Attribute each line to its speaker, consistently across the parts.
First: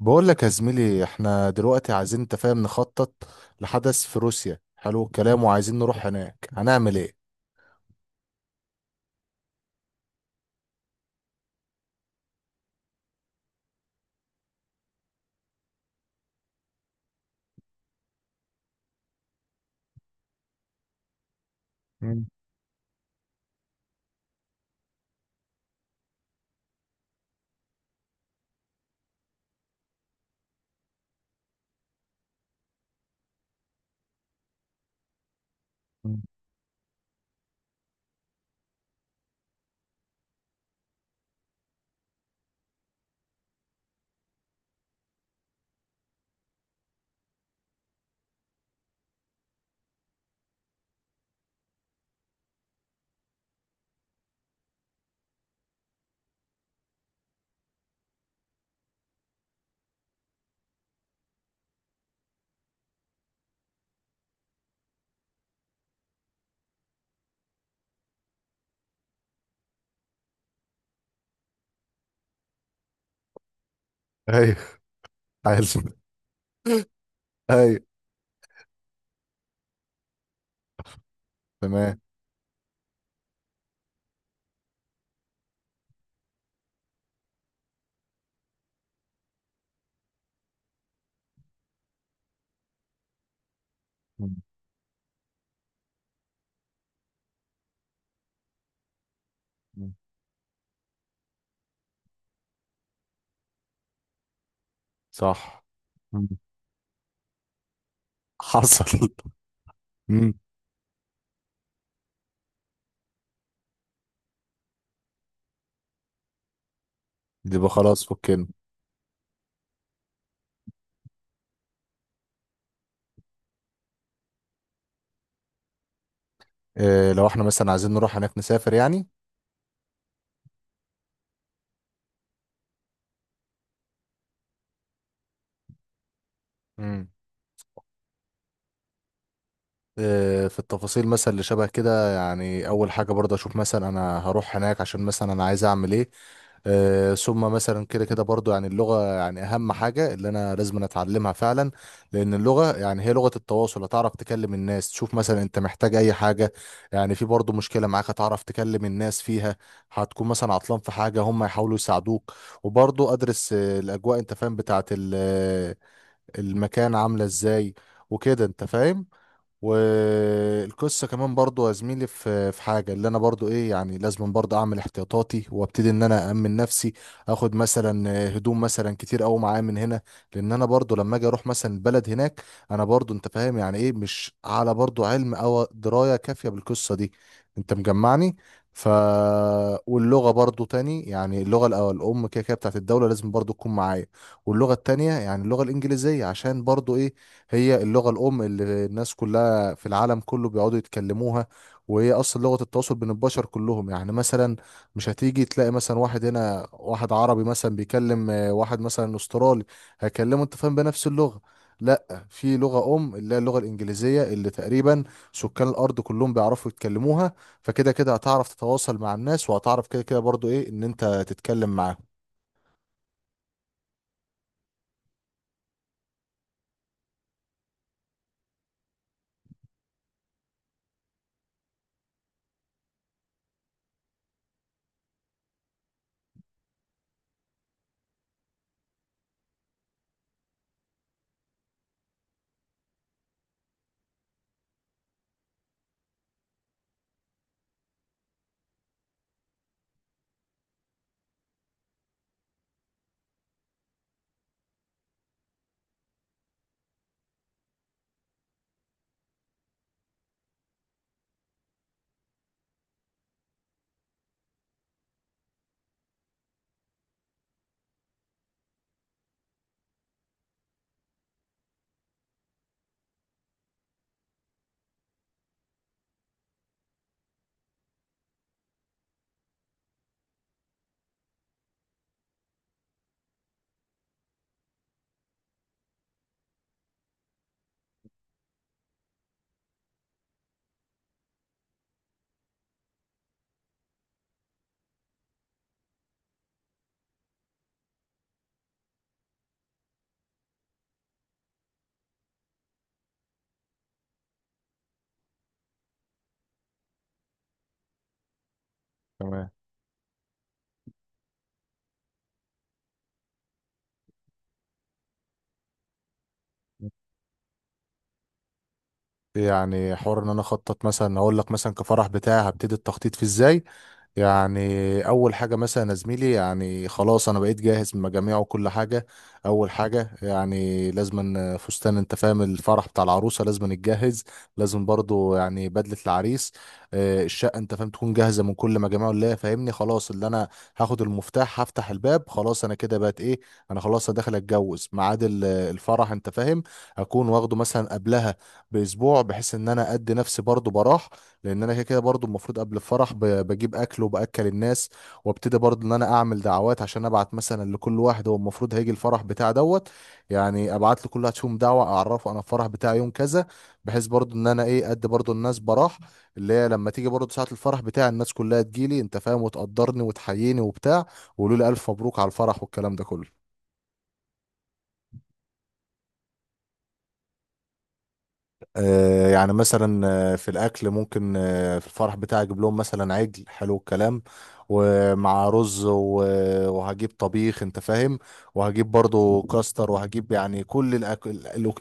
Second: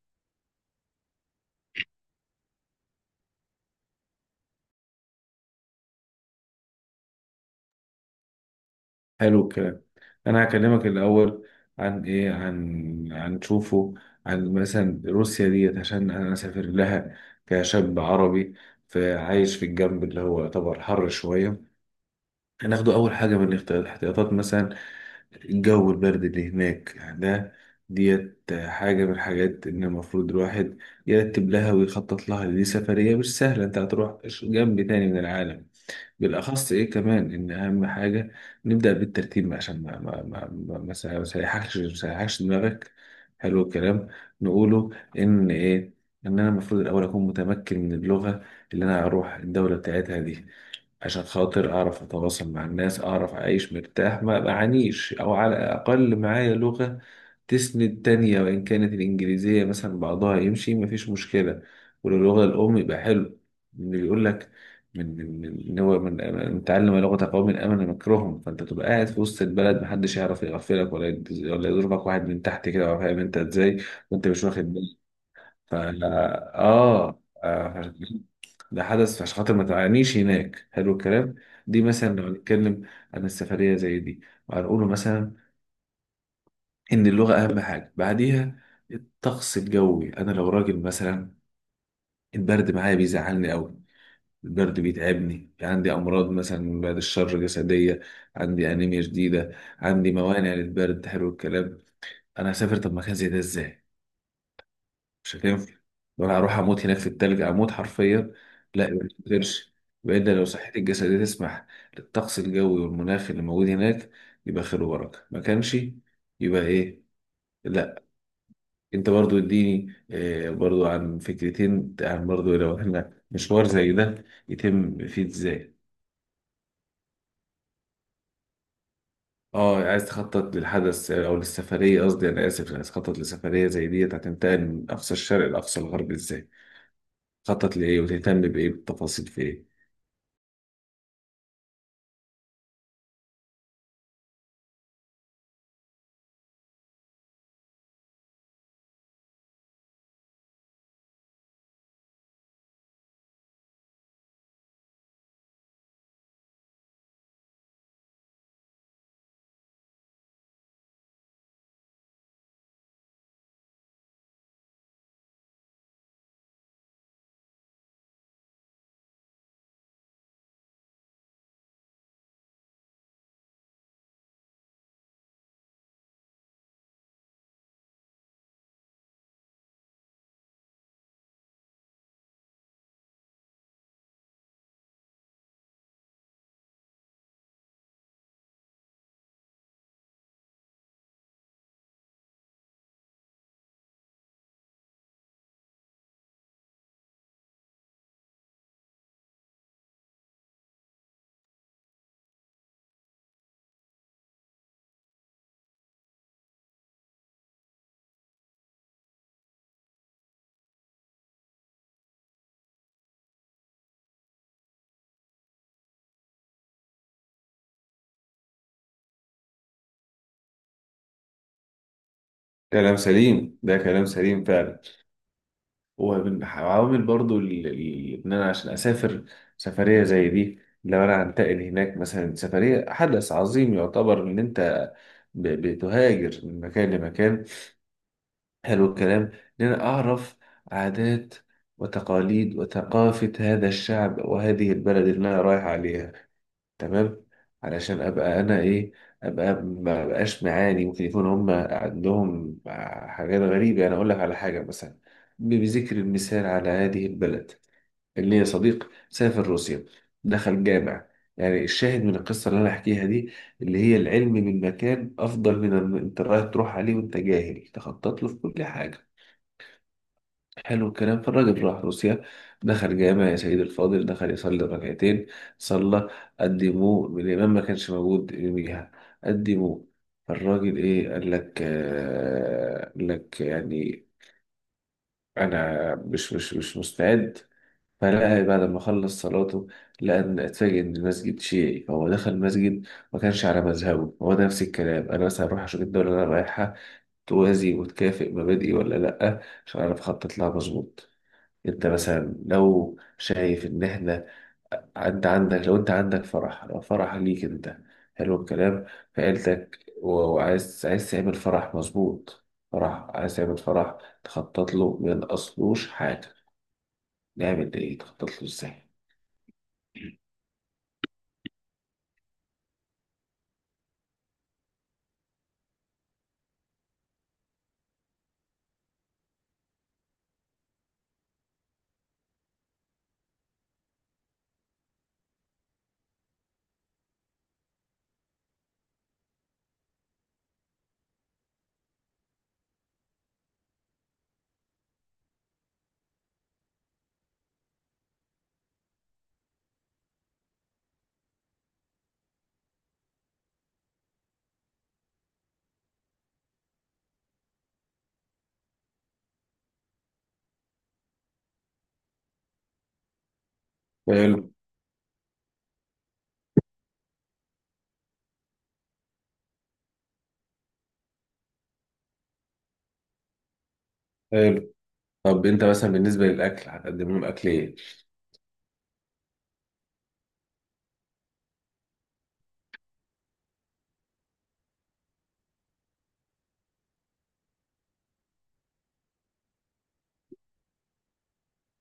Speaker 1: بقول لك يا زميلي، احنا دلوقتي عايزين، انت فاهم، نخطط لحدث في روسيا. حلو الكلام. وعايزين نروح هناك. هنعمل ايه؟
Speaker 2: حلو الكلام. انا هكلمك الاول عن ايه، عن تشوفه، عن مثلا روسيا ديت عشان انا اسافر لها كشاب عربي، فعايش في الجنب اللي هو يعتبر حر شويه.
Speaker 1: مم.
Speaker 2: هناخده اول حاجه من الاحتياطات، مثلا الجو البرد اللي هناك. يعني ده ديت حاجة من الحاجات إن المفروض الواحد يرتب لها ويخطط لها، لأن دي سفرية مش سهلة، أنت هتروح جنب تاني من العالم.
Speaker 1: مم.
Speaker 2: بالاخص ايه كمان، ان اهم حاجه نبدا بالترتيب عشان ما ما ما ما ما ما سيحكش دماغك. حلو الكلام. نقوله ان ايه، ان انا المفروض الاول اكون متمكن من اللغه اللي انا هروح الدوله بتاعتها دي، عشان خاطر أعرف أتواصل مع الناس، أعرف أعيش مرتاح ما بعانيش، أو على الأقل معايا لغة تسند تانية، وإن كانت الإنجليزية مثلا بعضها يمشي مفيش مشكلة، واللغة الأم يبقى حلو. اللي بيقول لك من إن هو من تعلم لغة قوم أمن مكرهم، فأنت تبقى قاعد في وسط البلد محدش يعرف يغفلك، ولا ولا يضربك واحد من تحت كده ولا فاهم أنت إزاي وأنت مش
Speaker 1: ايوه.
Speaker 2: واخد بالك. ف
Speaker 1: عايز.
Speaker 2: اه
Speaker 1: ايوه.
Speaker 2: آه، ده حدث عشان خاطر ما تعانيش هناك. حلو الكلام. دي
Speaker 1: تمام.
Speaker 2: مثلا لو هنتكلم عن السفرية زي دي، وهنقوله مثلا إن اللغة أهم حاجة. بعديها الطقس الجوي. أنا لو راجل مثلا، البرد معايا بيزعلني أوي،
Speaker 1: مم.
Speaker 2: البرد بيتعبني، عندي أمراض مثلا بعد الشر جسدية، عندي أنيميا شديدة،
Speaker 1: مم.
Speaker 2: عندي موانع للبرد. حلو الكلام. أنا هسافر طب مكان زي ده إزاي؟ مش
Speaker 1: صح.
Speaker 2: هتنفع،
Speaker 1: مم.
Speaker 2: ولا هروح اموت هناك في التلج اموت حرفيا. لا
Speaker 1: حصل.
Speaker 2: ما تقدرش،
Speaker 1: مم.
Speaker 2: بعيدا لو صحتي الجسدية تسمح للطقس الجوي والمناخ اللي موجود هناك يبقى خير وبركة، ما كانش يبقى ايه؟
Speaker 1: يبقى
Speaker 2: لا،
Speaker 1: خلاص، فكنا.
Speaker 2: انت برضو اديني برضو عن فكرتين، عن برضو لو احنا مشوار زي ده يتم فيه ازاي.
Speaker 1: اه، لو احنا مثلا عايزين نروح هناك، نسافر يعني.
Speaker 2: اه عايز تخطط للحدث او للسفرية، قصدي انا اسف، عايز تخطط لسفرية زي ديت هتنتقل من اقصى الشرق لاقصى الغرب ازاي؟
Speaker 1: مم.
Speaker 2: تخطط لايه وتهتم بايه؟ بالتفاصيل في ايه؟
Speaker 1: في التفاصيل مثلا اللي شبه كده، يعني اول حاجه برضه اشوف، مثلا انا هروح هناك عشان مثلا انا عايز اعمل ايه. ثم مثلا كده كده برضه، يعني اللغه، يعني اهم حاجه اللي انا لازم أنا اتعلمها فعلا. لان اللغه يعني هي لغه التواصل، هتعرف تكلم الناس، تشوف مثلا انت محتاج اي حاجه. يعني في برضه مشكله معاك هتعرف تكلم الناس فيها. هتكون مثلا عطلان في حاجه هم يحاولوا يساعدوك. وبرضه ادرس الاجواء، انت فاهم، بتاعت المكان عامله ازاي. وكده انت فاهم. والقصه كمان برضو يا زميلي، في حاجه اللي انا برضو ايه، يعني لازم برضو اعمل احتياطاتي وابتدي ان انا امن نفسي. اخد مثلا هدوم مثلا كتير قوي معايا من هنا. لان انا برضو لما اجي اروح مثلا البلد هناك، انا برضو انت فاهم يعني ايه، مش على برضو علم او درايه كافيه بالقصه دي. انت مجمعني. ف واللغه برضو تاني، يعني اللغه الأول الام كده كده بتاعت الدوله لازم برضو تكون معايا. واللغه التانيه يعني اللغه الانجليزيه، عشان برضو ايه، هي اللغه الام اللي الناس كلها في العالم كله بيقعدوا يتكلموها. وهي اصلا لغة التواصل بين البشر كلهم، يعني مثلا مش هتيجي تلاقي مثلا واحد هنا واحد عربي مثلا بيكلم واحد مثلا استرالي هيكلمه، انت فاهم، بنفس اللغة. لا، في لغة أم اللي هي اللغة الإنجليزية اللي تقريبا سكان الأرض كلهم بيعرفوا يتكلموها. فكده كده هتعرف تتواصل مع الناس، وهتعرف كده كده برضو إيه، إن أنت تتكلم معاهم.
Speaker 2: كلام سليم، ده كلام سليم فعلا. وعوامل برضو ان انا عشان اسافر سفريه زي دي، لو انا هنتقل هناك مثلا، سفريه حدث عظيم يعتبر ان انت بتهاجر من مكان لمكان. حلو الكلام. ان انا اعرف عادات وتقاليد وثقافه هذا الشعب وهذه البلد اللي انا رايح عليها. تمام. علشان ابقى انا ايه، ابقى ما بقاش معاني ممكن يكون هم عندهم حاجات غريبه. يعني اقول لك على حاجه، مثلا بذكر المثال على هذه البلد اللي هي صديق سافر روسيا دخل جامع. يعني الشاهد من القصه اللي انا احكيها دي، اللي هي العلم من مكان افضل من ان انت رايح تروح عليه وانت جاهل تخطط له في كل حاجه. حلو الكلام. فالراجل راح روسيا، دخل جامع يا سيد الفاضل، دخل يصلي ركعتين، صلى. قدموه، الإمام ما كانش موجود يوميها، قدموه. فالراجل إيه، قال لك يعني أنا مش مستعد. فلقى بعد ما خلص صلاته، لقى إن اتفاجئ إن المسجد شيعي، فهو دخل مسجد ما كانش على مذهبه هو. ده نفس الكلام. أنا مثلا هروح أشوف الدولة اللي أنا رايحها توازي وتكافئ مبادئي ولا لأ، عشان أعرف أخطط لها مظبوط. انت مثلا لو شايف ان احنا، انت عندك، لو انت عندك فرح، لو فرح ليك انت، حلو الكلام، في
Speaker 1: تمام.
Speaker 2: عيلتك وعايز تعمل فرح، مظبوط، فرح عايز تعمل فرح، تخطط له من اصلوش حاجة، نعمل ايه؟ تخطط له ازاي؟
Speaker 1: يعني حوار ان انا اخطط، مثلا اقول لك مثلا كفرح بتاعي هبتدي التخطيط فيه ازاي؟ يعني اول حاجه مثلا يا زميلي، يعني خلاص انا بقيت جاهز من مجاميع وكل حاجه. اول حاجه يعني لازم فستان، انت فاهم، الفرح بتاع العروسه لازم نتجهز. لازم برضو يعني بدله العريس. الشقه، انت فاهم، تكون جاهزه من كل مجاميع اللي هي فاهمني، خلاص اللي انا هاخد المفتاح هفتح الباب، خلاص انا كده بقت ايه، انا خلاص أنا داخل اتجوز ميعاد الفرح، انت فاهم، اكون واخده مثلا قبلها باسبوع، بحيث ان انا ادي نفسي برضو براح. لان انا كده كده برضو المفروض قبل الفرح بجيب اكل وباكل الناس. وابتدي برضو ان انا اعمل دعوات عشان ابعت مثلا لكل واحد هو المفروض هيجي الفرح بتاع دوت. يعني ابعت لكل واحد فيهم دعوه اعرفه انا الفرح بتاعي يوم كذا، بحيث برضو
Speaker 2: حلو.
Speaker 1: ان انا ايه، ادي برضو الناس براح. اللي هي لما تيجي برضو ساعه الفرح بتاعي الناس كلها تجيلي، انت فاهم، وتقدرني وتحييني وبتاع، ويقولوا لي الف مبروك على الفرح والكلام ده كله.
Speaker 2: حلو. طب انت مثلا بالنسبة للأكل هتقدم لهم أكل ايه؟
Speaker 1: يعني مثلا، في الاكل ممكن، في الفرح بتاعي اجيب لهم مثلا عجل. حلو الكلام. ومع رز وهجيب طبيخ، انت فاهم، وهجيب برضو كاستر وهجيب يعني كل الاكل.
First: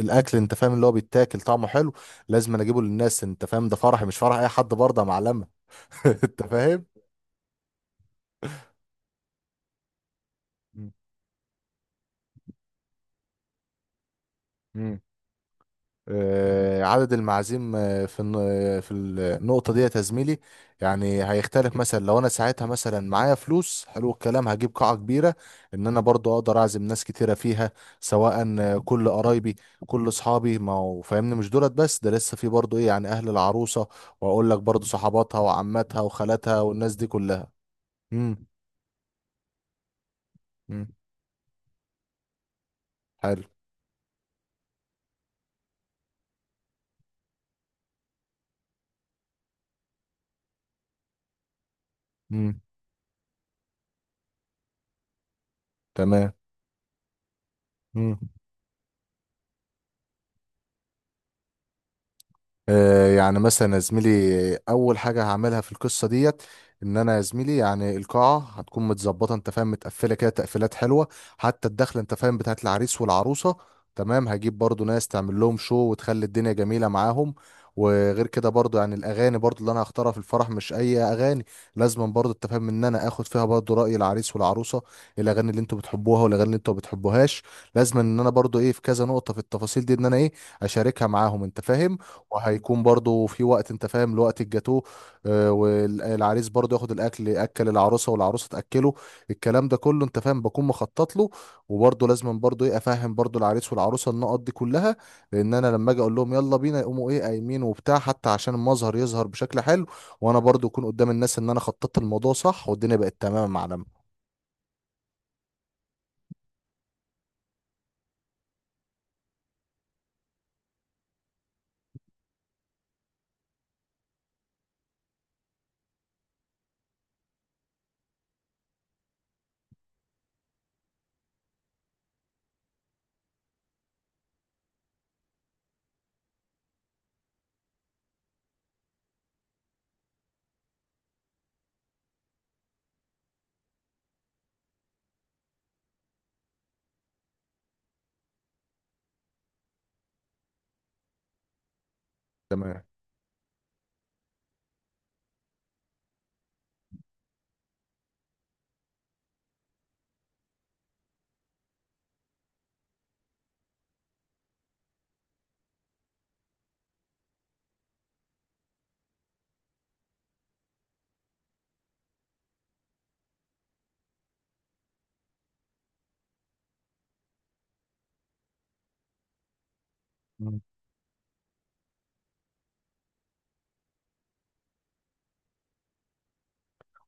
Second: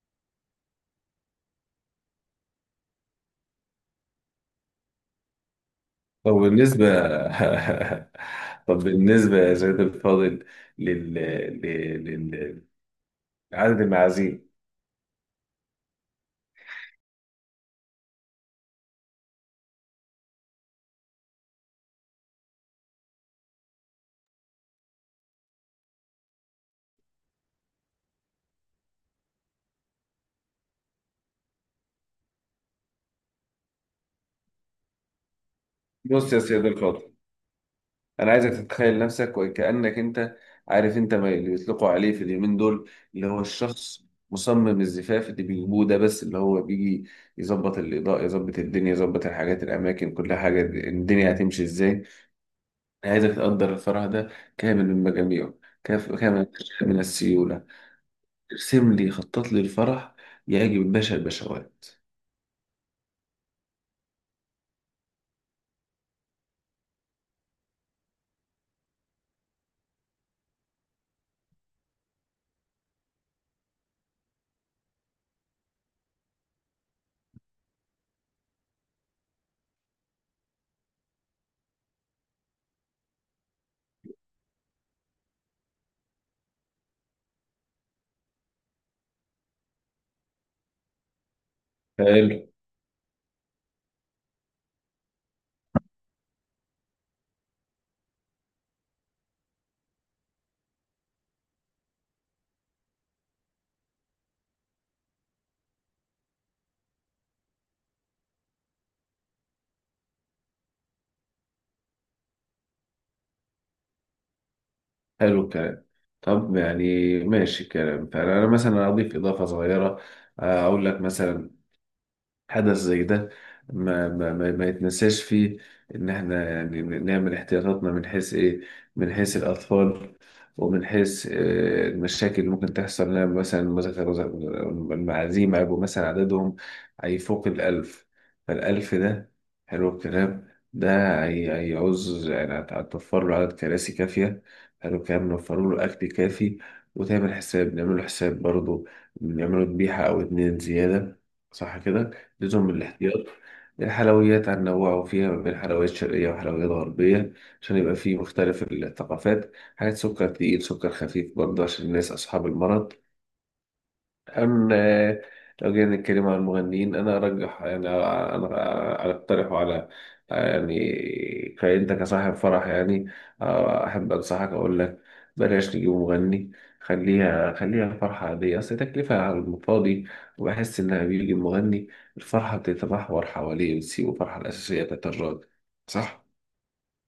Speaker 1: الاكل، انت فاهم، اللي هو بيتاكل طعمه حلو لازم أنا اجيبه للناس، انت فاهم، ده فرحي مش فرح اي حد برضه، يا معلمه.
Speaker 2: طب
Speaker 1: انت
Speaker 2: بالنسبة طب بالنسبة يا سيد الفاضل
Speaker 1: فاهم.
Speaker 2: لل... لل... لل... عدد المعازيم.
Speaker 1: عدد المعازيم، في النقطة دي يا زميلي، يعني هيختلف مثلا لو انا ساعتها مثلا معايا فلوس. حلو الكلام. هجيب قاعة كبيرة ان انا برضو اقدر اعزم ناس كتيرة فيها، سواء كل قرايبي كل اصحابي، ما هو فاهمني مش دولت بس، ده لسه في برضو ايه، يعني اهل العروسة، واقول لك برضو صحباتها وعماتها
Speaker 2: بص يا
Speaker 1: وخالاتها
Speaker 2: سيد
Speaker 1: والناس
Speaker 2: الفاضل،
Speaker 1: دي كلها.
Speaker 2: انا
Speaker 1: امم.
Speaker 2: عايزك تتخيل نفسك وكأنك انت
Speaker 1: امم.
Speaker 2: عارف انت، ما اللي بيطلقوا عليه في اليومين دول، اللي هو
Speaker 1: حلو.
Speaker 2: الشخص مصمم الزفاف اللي بيجيبوه ده، بس اللي هو بيجي يظبط الإضاءة، يظبط الدنيا، يظبط الحاجات الأماكن كل حاجة، الدنيا هتمشي إزاي.
Speaker 1: امم.
Speaker 2: أنا عايزك تقدر الفرح ده كامل من مجاميعه،
Speaker 1: تمام.
Speaker 2: كامل من السيولة.
Speaker 1: امم
Speaker 2: ارسم لي، خطط لي الفرح يعجب الباشا البشوات.
Speaker 1: يعني مثلا يا زميلي، اول حاجه هعملها في القصه ديت، ان انا يا زميلي يعني القاعه هتكون متظبطه، انت فاهم، متقفله كده تقفيلات حلوه، حتى الدخله، انت فاهم، بتاعت العريس والعروسه. تمام. هجيب برضو ناس تعمل لهم شو وتخلي الدنيا جميله معاهم. وغير كده برضو، يعني الاغاني برضو اللي انا هختارها في الفرح مش اي اغاني. لازم برضو، انت فاهم، ان انا اخد فيها برضو راي العريس والعروسه، الاغاني اللي انتوا بتحبوها والاغاني اللي انتوا ما بتحبوهاش. لازم ان انا برضو ايه، في كذا نقطه في التفاصيل دي، ان انا ايه اشاركها معاهم، انت فاهم.
Speaker 2: حلو.
Speaker 1: وهيكون برضو في وقت، انت فاهم، لوقت الجاتوه. والعريس برضو ياخد الاكل، اكل العروسه والعروسه تاكله، الكلام ده كله انت فاهم بكون مخطط له. وبرضو لازم برضو ايه، افهم برضو العريس والعروسه النقط دي كلها، لان انا لما اجي اقول لهم يلا بينا يقوموا ايه قايمين وبتاع، حتى عشان المظهر يظهر بشكل حلو، وانا برضو اكون قدام الناس ان انا خططت الموضوع صح والدنيا بقت تمام، يا معلم.
Speaker 2: حلو الكلام. طب يعني ماشي الكلام. فأنا مثلا أضيف إضافة صغيرة، أقول لك مثلا حدث زي ده ما يتنساش فيه، ان احنا يعني نعمل احتياطاتنا من حيث ايه، من حيث الاطفال، ومن حيث المشاكل اللي ممكن تحصل لنا. مثلا المعازيم هيبقوا مثلا عددهم هيفوق الألف. فالألف ده، حلو الكلام ده، هيعوز يعني هتوفر له عدد كراسي كافية، حلو الكلام، نوفر له أكل كافي، وتعمل حساب، نعمل له حساب برضه، نعمله ذبيحة أو اتنين زيادة. صح كده؟ لزوم
Speaker 1: تمام.
Speaker 2: الاحتياط. الحلويات عن نوعوا فيها ما بين حلويات شرقية وحلويات غربية عشان يبقى فيه مختلف الثقافات، حاجات سكر تقيل، سكر خفيف برضه عشان الناس أصحاب المرض. أم آه، لو جينا نتكلم عن المغنيين، أنا أرجح يعني، أنا أقترحه على، يعني كأنت كصاحب فرح يعني، أحب أنصحك أقول لك بلاش تجيب مغني. خليها خليها فرحة عادية، أصل تكلفة على المفاضي، وبحس إنها بيجي المغني الفرحة بتتمحور حواليه، بتسيب الفرحة الأساسية بتاعت الراجل. صح؟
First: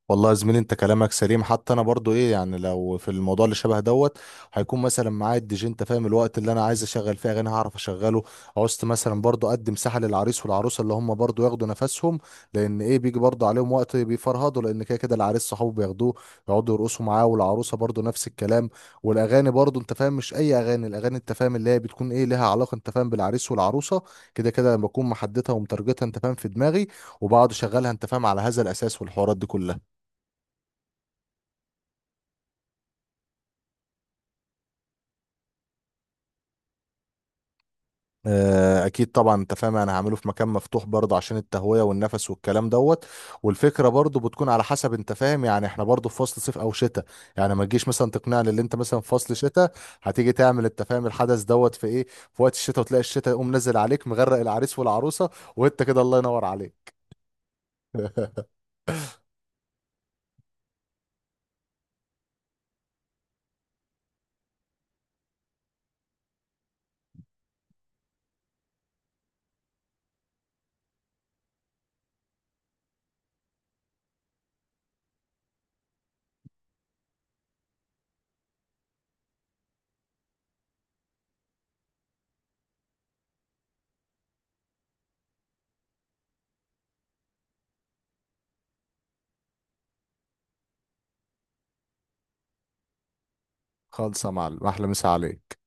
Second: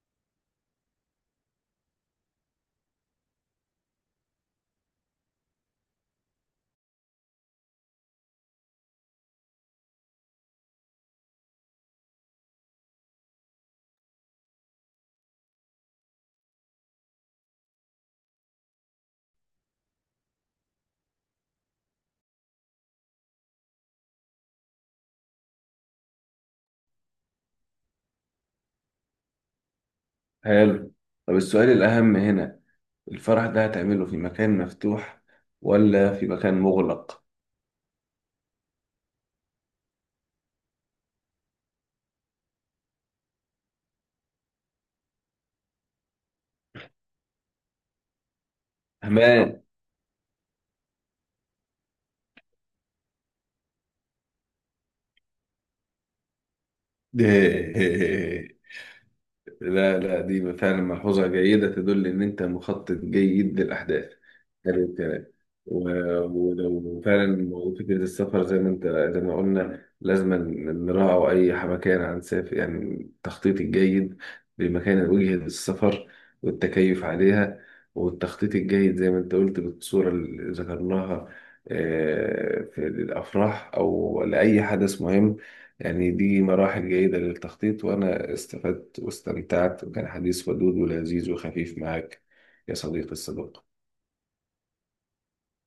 Speaker 1: والله يا زميلي، انت كلامك سليم، حتى انا برضو ايه، يعني لو في الموضوع اللي شبه دوت هيكون مثلا معايا الدي جي، انت فاهم، الوقت اللي انا عايز اشغل فيه اغاني هعرف اشغله. عوزت مثلا برضو ادي مساحه للعريس والعروسه اللي هم برضو ياخدوا نفسهم، لان ايه بيجي برضو عليهم وقت بيفرهدوا، لان كده كده العريس صحابه بياخدوه يقعدوا يرقصوا معاه، والعروسه برضو نفس الكلام. والاغاني برضو، انت فاهم، مش اي اغاني، الاغاني، انت فاهم، اللي هي بتكون ايه، لها علاقه، انت فاهم، بالعريس والعروسه، كده كده لما بكون محددها ومترجتها، انت فاهم، في دماغي، وبقعد اشغلها، انت فاهم، على هذا الاساس والحوارات دي كلها.
Speaker 2: حلو. طب السؤال الأهم هنا، الفرح ده هتعمله في مكان مفتوح ولا في مكان مغلق؟
Speaker 1: اكيد طبعا، انت فاهم، انا هعمله في مكان مفتوح برضه عشان التهويه والنفس والكلام دوت. والفكره برضه بتكون على حسب، انت فاهم، يعني احنا برضه في فصل صيف او شتاء. يعني ما تجيش مثلا تقنعني اللي انت مثلا في فصل
Speaker 2: أمان.
Speaker 1: شتاء هتيجي تعمل، انت فاهم، الحدث دوت في ايه، في وقت الشتاء، وتلاقي الشتاء يقوم نزل عليك مغرق العريس والعروسه، وانت كده الله ينور عليك.
Speaker 2: لا. لا، دي فعلا ملحوظة جيدة تدل إن أنت مخطط جيد للأحداث. حلو الكلام و- ولو فعلا موضوع فكرة السفر، زي ما قلنا لازم نراعي أي مكان هنسافر، يعني التخطيط الجيد لمكان وجهة السفر والتكيف عليها، والتخطيط الجيد زي ما أنت قلت بالصورة اللي ذكرناها، في الأفراح أو لأي حدث مهم. يعني دي مراحل جيدة للتخطيط، وأنا استفدت واستمتعت، وكان حديث ودود ولذيذ وخفيف معك يا صديقي الصدوق.
Speaker 1: خالصه يا معلم، احلى مسا عليك.